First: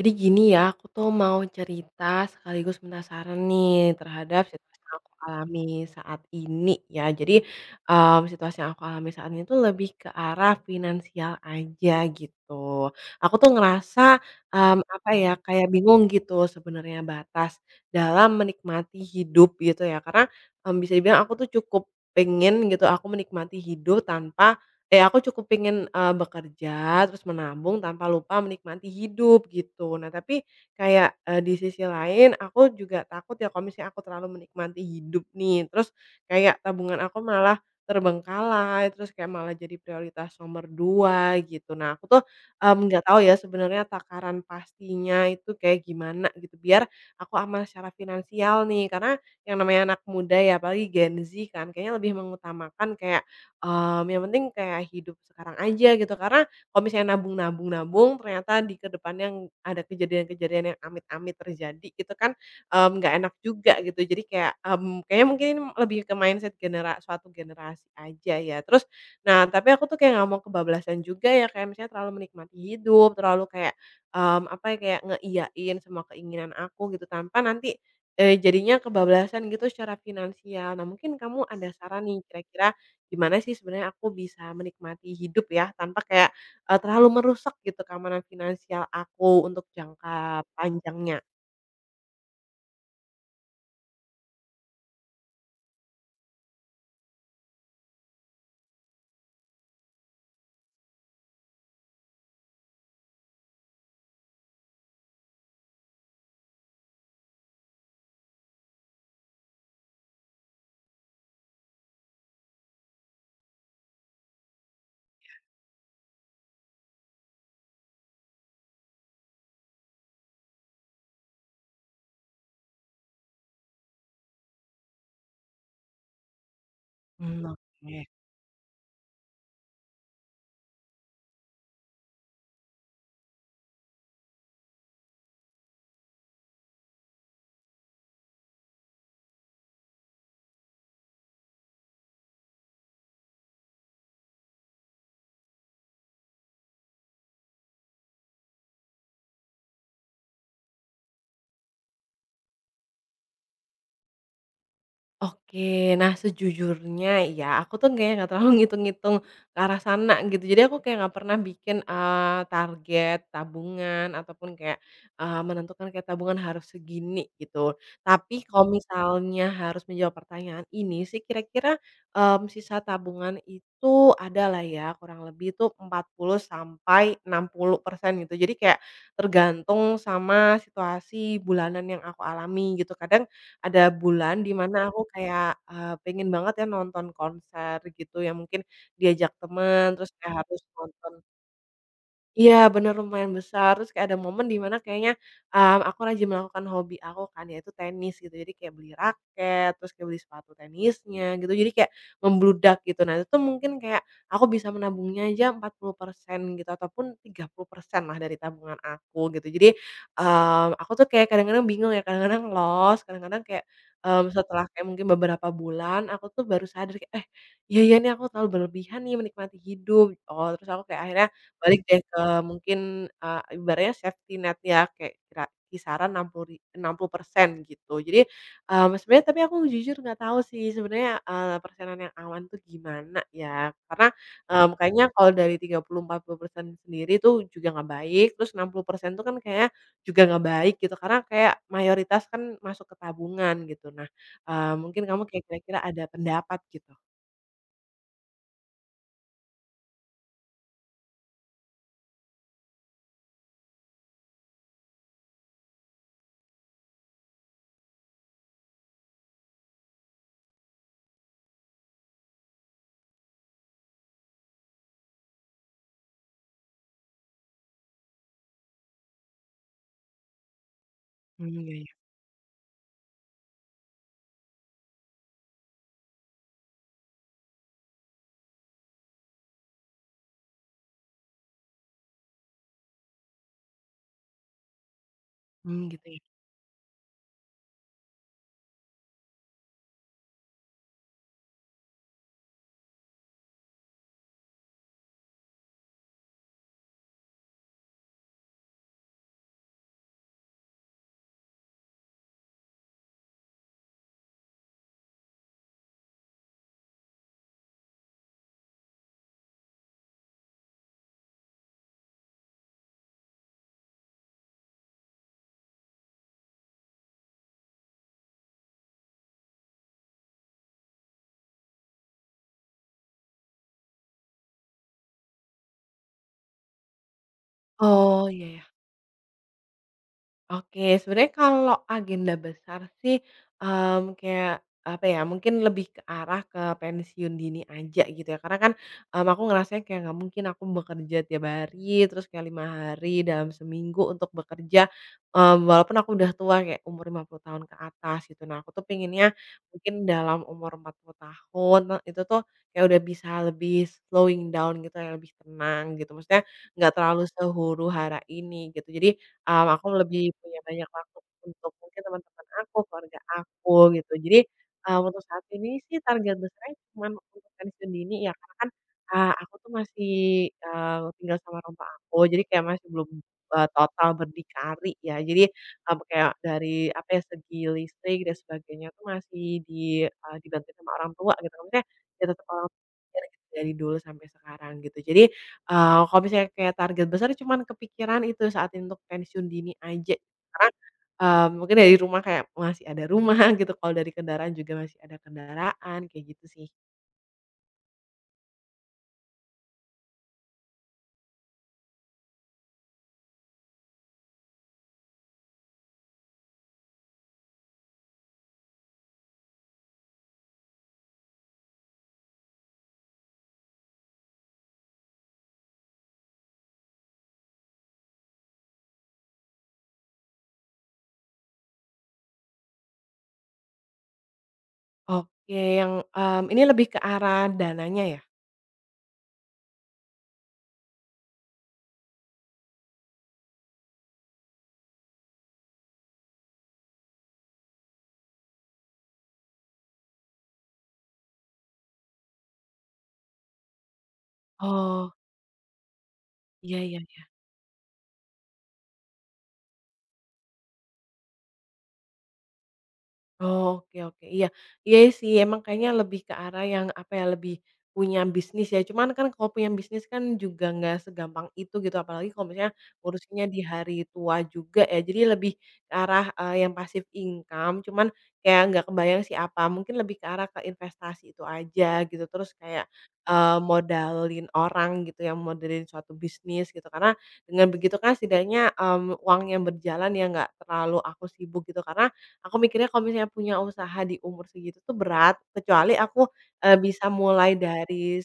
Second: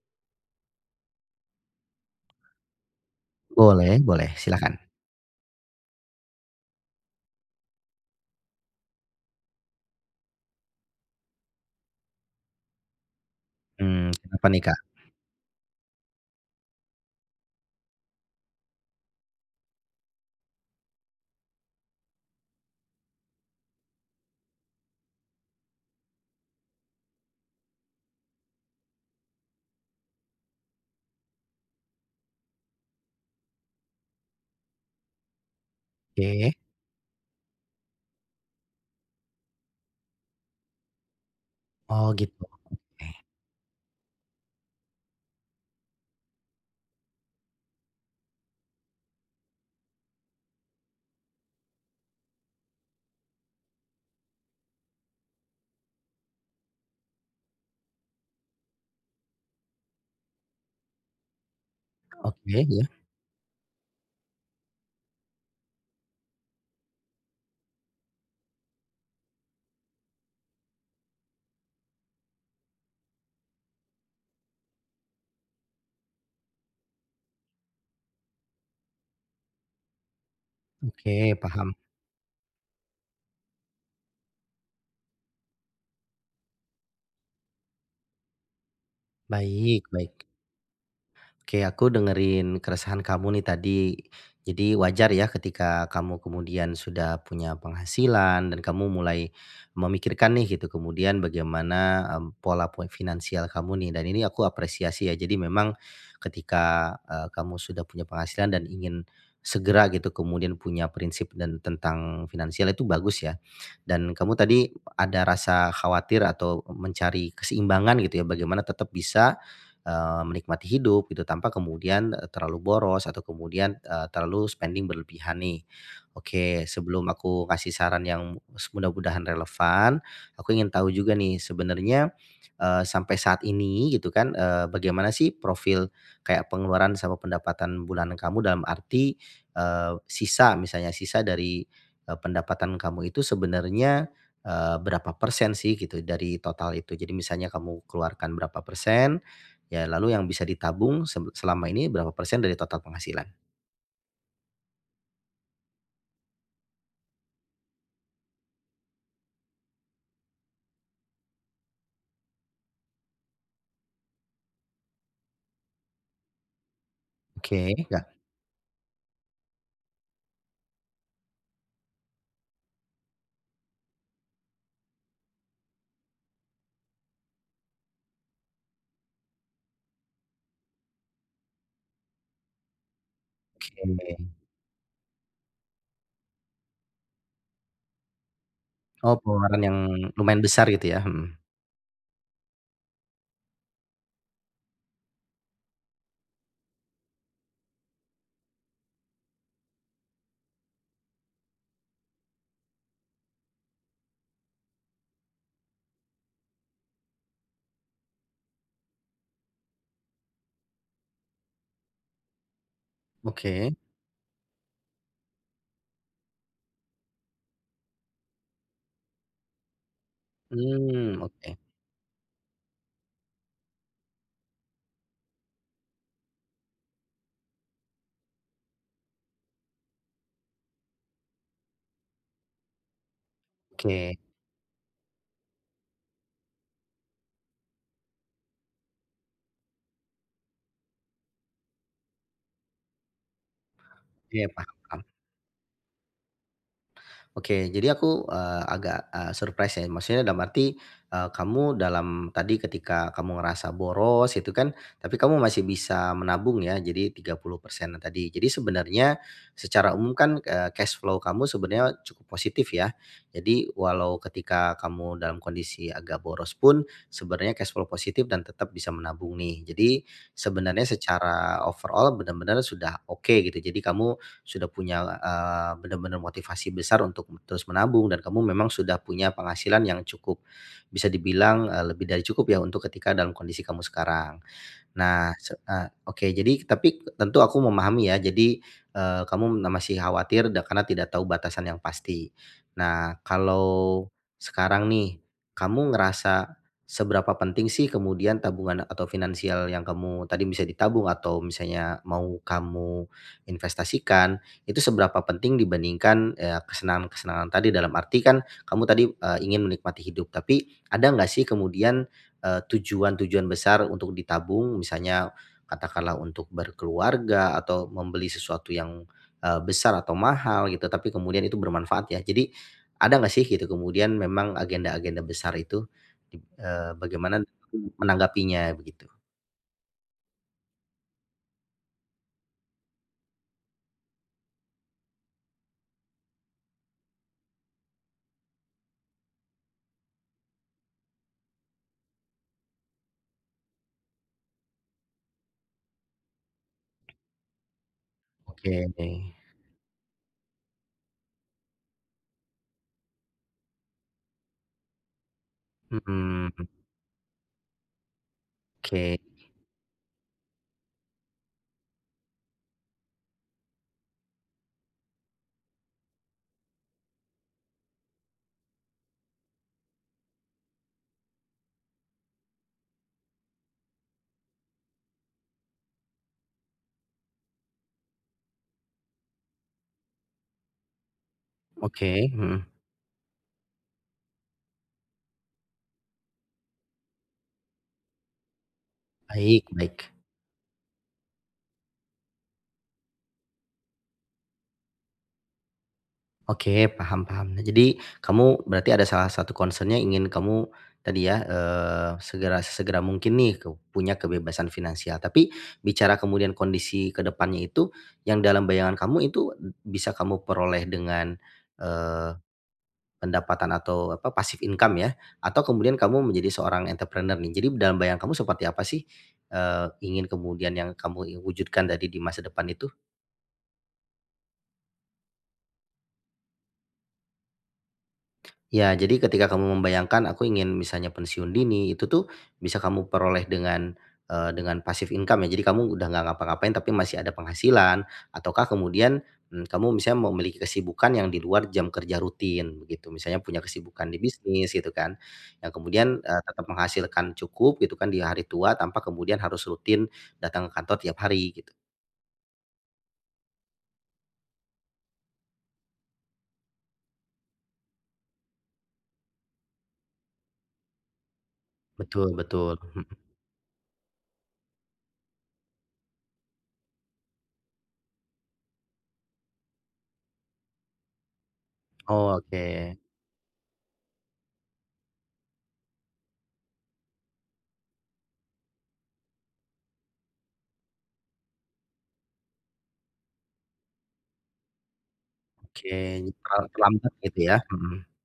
Jadi gini ya, aku tuh mau cerita sekaligus minta saran Boleh nih boleh, terhadap silakan. situasi yang aku alami saat ini ya. Jadi, situasi yang aku alami saat ini tuh lebih ke arah finansial aja gitu. Aku tuh ngerasa, Kenapa nih, Kak? Apa ya, kayak bingung gitu sebenarnya batas dalam menikmati hidup gitu ya. Karena, bisa dibilang aku tuh cukup pengen gitu aku menikmati hidup tanpa eh aku cukup pengen, bekerja, terus menabung tanpa lupa menikmati hidup gitu. Nah tapi kayak, di sisi lain aku juga takut ya kalau misalnya aku terlalu menikmati hidup nih, terus Oke. kayak tabungan aku malah terbengkalai, terus kayak malah jadi prioritas nomor 2 gitu. Nah aku Oh tuh, gitu. Nggak tahu ya sebenarnya takaran pastinya itu kayak gimana gitu, biar aku aman secara finansial nih. Karena yang namanya anak muda ya apalagi Gen Z kan kayaknya lebih mengutamakan kayak, yang penting kayak hidup sekarang aja gitu, karena kalau misalnya nabung-nabung-nabung ternyata di kedepannya ada kejadian-kejadian yang amit-amit terjadi gitu kan, Oke, iya. Nggak enak juga gitu. Jadi kayak, kayaknya mungkin ini lebih ke mindset suatu generasi aja ya. Terus nah tapi aku tuh kayak nggak mau kebablasan juga ya, kayak misalnya terlalu menikmati hidup, terlalu kayak, apa ya, kayak ngeiyain semua keinginan aku gitu tanpa nanti, jadinya kebablasan gitu secara finansial. Nah mungkin Oke, kamu ada paham. saran nih kira-kira gimana sih sebenarnya aku bisa menikmati hidup ya, tanpa kayak, terlalu merusak gitu keamanan finansial aku untuk Baik baik. jangka panjangnya. Oke, aku dengerin keresahan kamu nih tadi. Jadi wajar ya ketika kamu kemudian sudah punya penghasilan dan kamu mulai memikirkan nih gitu kemudian bagaimana pola finansial kamu nih dan ini aku apresiasi ya. Jadi memang ketika kamu sudah punya penghasilan dan ingin segera gitu kemudian punya prinsip dan tentang finansial itu bagus ya. Dan kamu tadi ada rasa khawatir atau mencari keseimbangan gitu ya bagaimana tetap bisa menikmati hidup gitu tanpa kemudian, terlalu boros atau kemudian, terlalu spending berlebihan nih. Oke, sebelum Mmm, aku kasih saran oke. yang mudah-mudahan relevan, aku ingin tahu juga nih sebenarnya, sampai saat ini gitu kan, bagaimana sih profil kayak pengeluaran sama pendapatan bulanan kamu dalam arti, sisa misalnya sisa dari, pendapatan kamu itu sebenarnya, berapa persen sih gitu dari total itu? Jadi misalnya kamu keluarkan berapa persen, ya lalu yang bisa ditabung selama ini berapa persen dari total penghasilan? Oke, nah sejujurnya ya aku tuh kayak nggak terlalu ngitung-ngitung ke arah sana gitu. Jadi aku kayak nggak pernah bikin, target tabungan ataupun kayak, menentukan kayak tabungan harus segini Oke gitu. Tapi kalau misalnya harus menjawab pertanyaan ini sih kira-kira, sisa tabungan itu adalah ya kurang lebih tuh 40 sampai 60% gitu. Jadi kayak tergantung sama situasi bulanan yang aku alami gitu. Kadang ada oke. bulan di mana aku kayak, pengen banget ya nonton konser gitu, yang mungkin Oh diajak pengeluaran yang temen, terus kayak lumayan harus besar gitu ya? nonton. Mhm. Iya bener lumayan besar, terus kayak ada momen di mana kayaknya, aku rajin melakukan hobi aku kan yaitu tenis gitu, jadi kayak beli raket, terus kayak beli sepatu tenisnya gitu, jadi kayak membludak gitu. Nah itu tuh mungkin kayak aku bisa menabungnya aja 40% gitu ataupun 30% lah dari tabungan aku gitu. Jadi, aku tuh kayak kadang-kadang bingung ya, kadang-kadang lost, kadang-kadang kayak, Oke. Setelah kayak mungkin beberapa bulan aku tuh baru sadar kayak, "Eh, iya ya nih aku terlalu berlebihan nih menikmati hidup." Oh terus aku kayak Hmm. akhirnya Oke balik deh ke mungkin, ibaratnya safety net ya, kayak kira kisaran 60% gitu. Jadi, sebenarnya tapi aku jujur nggak tahu sih sebenarnya, persenan yang aman tuh gimana ya. Karena, oke. Kayaknya kalau dari 30, 40% sendiri tuh juga nggak baik, terus 60% tuh kan kayaknya juga nggak baik gitu, karena kayak mayoritas kan masuk ke tabungan gitu. Nah, Oke. Paham paham. mungkin kamu kayak kira-kira ada pendapat gitu? Oke, jadi aku, agak, surprise ya, maksudnya dalam arti, kamu dalam tadi ketika kamu ngerasa boros itu kan, tapi kamu masih bisa menabung ya, jadi 30% tadi. Jadi sebenarnya secara umum kan, cash flow kamu sebenarnya cukup positif ya. Jadi walau ketika kamu dalam kondisi agak boros pun, sebenarnya cash flow positif dan tetap bisa menabung nih. Jadi sebenarnya Mmm, secara iya iya. overall benar-benar sudah oke gitu. Jadi kamu sudah punya, benar-benar motivasi besar untuk terus menabung dan kamu memang sudah punya penghasilan yang cukup bisa dibilang, lebih dari cukup ya untuk ketika dalam kondisi kamu sekarang. Nah, Mmm, gitu ya. oke jadi tapi tentu aku memahami ya jadi, kamu masih khawatir karena tidak tahu batasan yang pasti. Nah kalau sekarang nih, kamu ngerasa seberapa penting sih kemudian tabungan atau finansial yang kamu tadi bisa ditabung atau misalnya mau kamu investasikan, itu seberapa penting dibandingkan, kesenangan-kesenangan tadi? Dalam arti kan kamu tadi, ingin menikmati hidup tapi ada nggak sih kemudian tujuan-tujuan besar untuk ditabung, misalnya katakanlah untuk berkeluarga atau membeli sesuatu yang, besar atau mahal gitu, tapi kemudian itu bermanfaat ya. Jadi ada nggak sih gitu kemudian memang agenda-agenda besar itu, bagaimana Oh, iya ya. menanggapinya begitu? Oke, sebenarnya kalau agenda besar sih, kayak apa ya, mungkin lebih ke arah ke pensiun dini aja gitu ya. Karena kan, aku ngerasanya kayak nggak mungkin aku bekerja tiap hari, terus kayak 5 hari dalam seminggu untuk bekerja, walaupun aku udah tua kayak umur 50 tahun ke atas gitu. Nah, aku Oke. tuh pengennya mungkin dalam umur 40 tahun, nah itu tuh kayak udah bisa lebih slowing down gitu ya, lebih tenang gitu. Maksudnya Hmm. nggak terlalu sehuru-hara ini gitu. Jadi, Oke aku lebih punya banyak waktu untuk mungkin teman-teman aku, keluarga aku, gitu. Jadi, untuk saat ini sih target besarnya cuma untuk pensiun dini ya, karena kan, aku tuh masih, tinggal sama rumah aku, jadi kayak masih belum, total berdikari ya. Jadi, kayak dari, apa ya, segi listrik dan sebagainya tuh masih dibantuin sama orang tua gitu, maksudnya oke, ya tetap mhm, orang tua dari dari dulu sampai sekarang gitu. Jadi, kalau misalnya kayak target besar cuman kepikiran itu saat ini untuk pensiun baik dini baik. aja. Karena, mungkin dari rumah kayak masih ada rumah gitu, kalau dari kendaraan juga masih ada kendaraan, kayak gitu sih. Oke, paham paham. Nah, jadi kamu berarti ada salah satu concernnya ingin kamu tadi ya, segera sesegera mungkin nih ke punya kebebasan finansial. Tapi bicara kemudian kondisi kedepannya itu, yang dalam bayangan kamu itu bisa kamu peroleh dengan, eee, pendapatan atau apa, pasif income ya? Atau kemudian kamu menjadi seorang entrepreneur nih. Jadi dalam bayangan kamu seperti apa sih, ingin kemudian yang kamu wujudkan tadi di masa depan itu? Oke, yang, ini lebih ke arah dananya ya? Ya, jadi ketika kamu membayangkan aku ingin misalnya pensiun dini, itu tuh bisa kamu peroleh dengan, dengan passive income ya. Jadi kamu udah nggak ngapa-ngapain tapi masih ada penghasilan, ataukah kemudian, kamu misalnya memiliki kesibukan yang di luar jam kerja rutin begitu. Misalnya punya kesibukan di bisnis gitu Oh, kan, yang kemudian, tetap iya iya. menghasilkan cukup gitu kan di hari tua tanpa kemudian harus rutin datang ke kantor tiap hari gitu. Oh, oke oke, iya. Iya sih, emang kayaknya lebih ke arah yang, apa ya, lebih punya bisnis ya. Cuman kan kalau punya bisnis kan juga nggak segampang itu gitu, apalagi Betul kalau misalnya betul, mhm. urusannya di hari tua juga ya. Jadi lebih ke arah, yang pasif income, cuman kayak nggak kebayang sih apa, mungkin lebih ke arah ke investasi itu aja gitu. Oh Terus oke, kayak, modalin orang gitu yang modalin suatu bisnis gitu. Karena dengan begitu kan setidaknya, uangnya berjalan ya, nggak terlalu aku sibuk gitu. Karena aku mikirnya kalau misalnya punya usaha di umur segitu tuh berat, oke, kecuali aku, bisa terlambat gitu mulai ya? Mhm. dari.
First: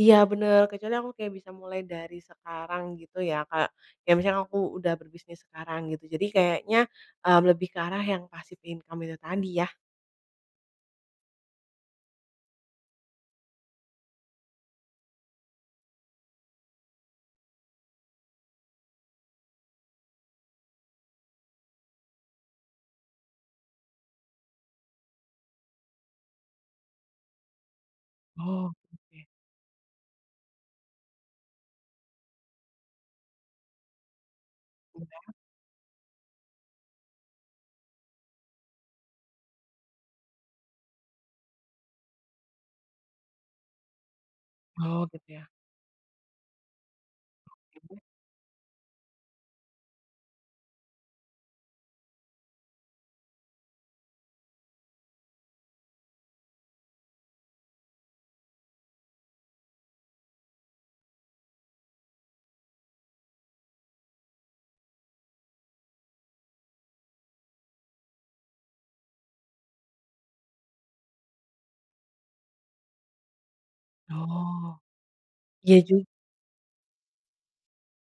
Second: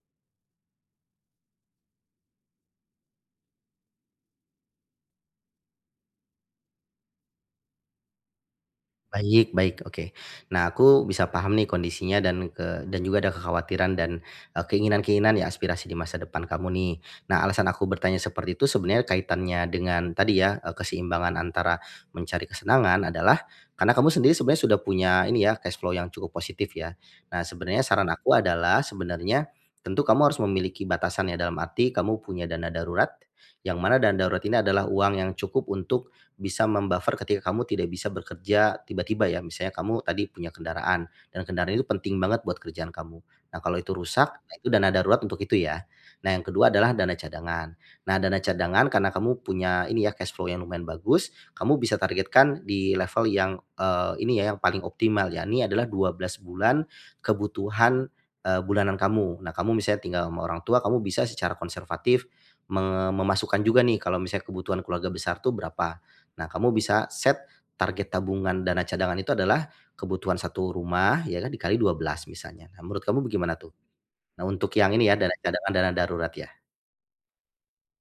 Iya bener, kecuali aku kayak bisa mulai dari sekarang gitu ya, kayak, ya, misalnya aku udah berbisnis sekarang gitu. Jadi kayaknya, lebih ke arah yang passive income itu tadi Baik ya. baik, oke. Nah, aku bisa paham nih kondisinya dan juga ada kekhawatiran dan, keinginan-keinginan ya aspirasi di masa depan kamu nih. Nah, alasan aku bertanya seperti itu sebenarnya kaitannya dengan tadi ya, keseimbangan antara mencari kesenangan adalah karena kamu sendiri sebenarnya sudah punya ini ya, cash flow yang cukup positif ya. Nah, sebenarnya saran aku Oh, adalah oke. sebenarnya tentu kamu harus memiliki batasan ya, dalam arti kamu punya dana darurat, yang mana dana darurat ini adalah uang yang cukup untuk bisa membuffer ketika kamu tidak bisa bekerja tiba-tiba ya, misalnya kamu tadi punya kendaraan dan kendaraan itu penting banget buat kerjaan kamu. Nah, kalau itu rusak, nah itu dana Oh, darurat gitu untuk ya. itu ya. Nah, yang kedua adalah dana cadangan. Nah, dana cadangan karena kamu punya ini ya cash flow yang lumayan bagus, kamu bisa targetkan di level yang ini ya yang paling optimal ya. Ini adalah 12 bulan kebutuhan bulanan kamu. Nah, kamu misalnya tinggal sama orang tua, kamu bisa secara konservatif memasukkan juga nih kalau misalnya kebutuhan keluarga besar tuh berapa. Nah, kamu bisa set target tabungan dana cadangan itu adalah kebutuhan satu rumah ya kan dikali 12 misalnya. Nah, menurut kamu bagaimana tuh? Nah, untuk Oh. yang ini ya dana cadangan, Iya dana ju darurat ya.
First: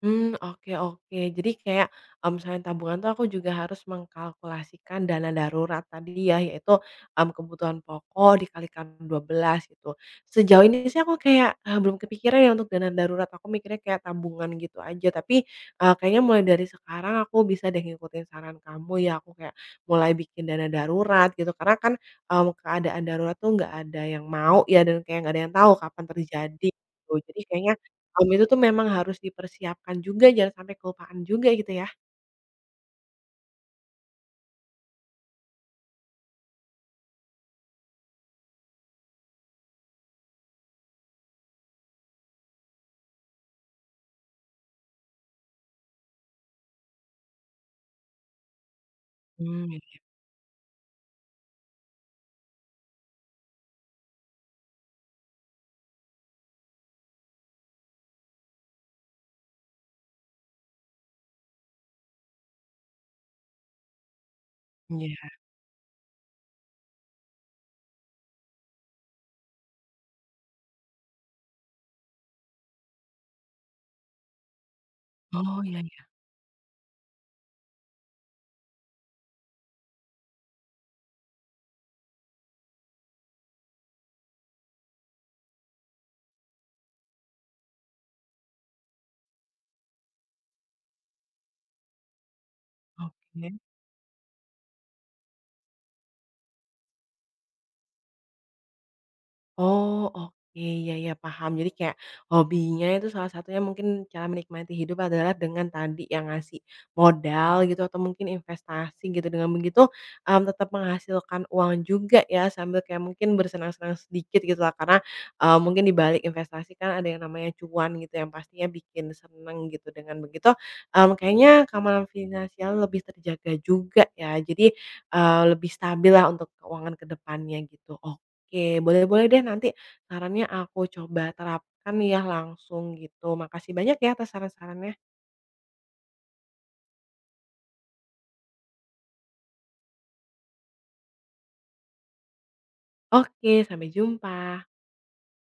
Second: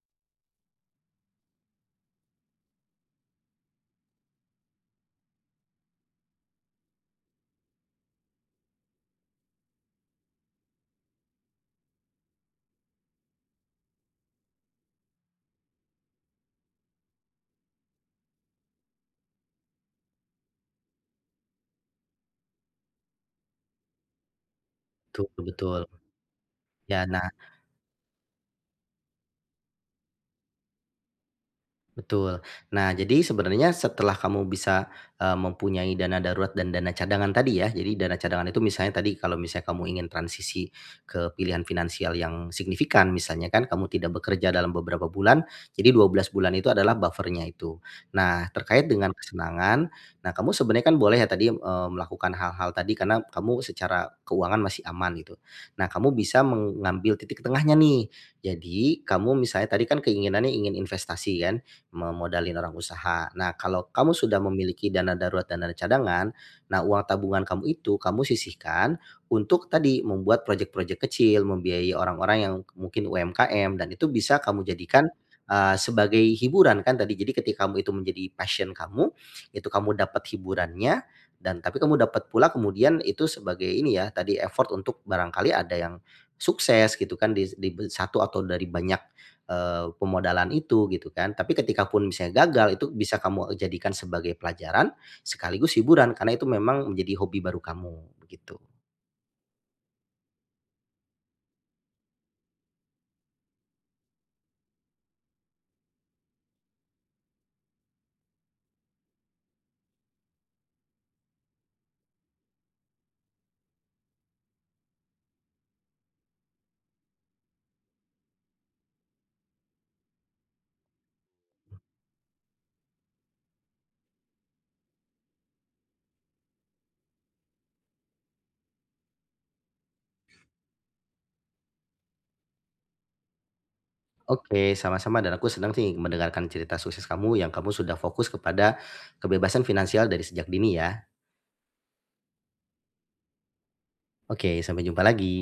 Hmm, oke oke. Jadi kayak, misalnya tabungan tuh aku juga harus mengkalkulasikan dana darurat tadi ya, yaitu, kebutuhan pokok dikalikan 12 gitu. Sejauh ini sih aku kayak, belum kepikiran ya untuk dana darurat, aku mikirnya kayak tabungan gitu aja. Tapi, kayaknya mulai dari sekarang aku bisa deh ngikutin saran kamu ya, aku kayak mulai bikin dana darurat gitu. Karena kan, keadaan darurat tuh nggak ada yang mau ya dan kayak Betul nggak ada yang tahu betul. kapan terjadi Ya, gitu. nah. Jadi kayaknya Om itu tuh memang harus dipersiapkan juga, jangan sampai kelupaan juga gitu ya. Betul. Nah, jadi sebenarnya setelah kamu bisa, mempunyai dana darurat dan dana cadangan tadi ya, jadi dana cadangan itu misalnya tadi kalau misalnya kamu ingin transisi ke pilihan finansial yang signifikan misalnya kan kamu tidak bekerja dalam beberapa bulan, jadi 12 bulan itu adalah buffernya itu. Nah, terkait dengan Mmm, kesenangan, nah kamu sebenarnya kan boleh ya tadi, melakukan hal-hal tadi karena kamu secara keuangan masih aman gitu. Nah, kamu bisa mengambil titik tengahnya nih. Jadi kamu misalnya tadi kan keinginannya ingin investasi kan? Memodalin orang usaha. Nah, kalau kamu sudah memiliki dana iya. darurat dan dana cadangan, nah uang tabungan kamu itu kamu sisihkan untuk tadi membuat proyek-proyek kecil, membiayai orang-orang yang mungkin UMKM dan itu bisa kamu jadikan Oh, ya ya, sebagai hiburan kan tadi. Jadi ketika kamu itu menjadi passion kamu, itu kamu dapat hiburannya dan tapi kamu dapat pula kemudian itu sebagai ini ya, tadi effort untuk barangkali ada yang sukses gitu kan di satu atau dari banyak pemodalan itu gitu kan. Tapi ketika pun misalnya gagal itu bisa kamu oke. jadikan sebagai pelajaran sekaligus hiburan karena itu memang menjadi hobi baru kamu, begitu. Oh, oke, ya ya paham. Jadi kayak hobinya itu salah satunya mungkin cara menikmati hidup adalah dengan tadi yang ngasih modal gitu atau mungkin investasi gitu. Dengan begitu, tetap menghasilkan uang juga ya sambil kayak mungkin bersenang-senang sedikit gitu lah karena, mungkin di balik investasi kan ada yang namanya cuan gitu yang pastinya bikin seneng gitu. Dengan begitu, kayaknya keamanan finansial lebih terjaga juga ya. Jadi, lebih stabil lah untuk keuangan kedepannya gitu. Oke, boleh-boleh deh nanti sarannya aku coba terapkan ya langsung gitu. Makasih banyak ya atas Oke, saran-sarannya. sama-sama dan aku senang sih mendengarkan cerita sukses kamu yang kamu sudah fokus kepada kebebasan finansial dari sejak dini ya. Oke, sampai jumpa. Oke, sampai jumpa lagi.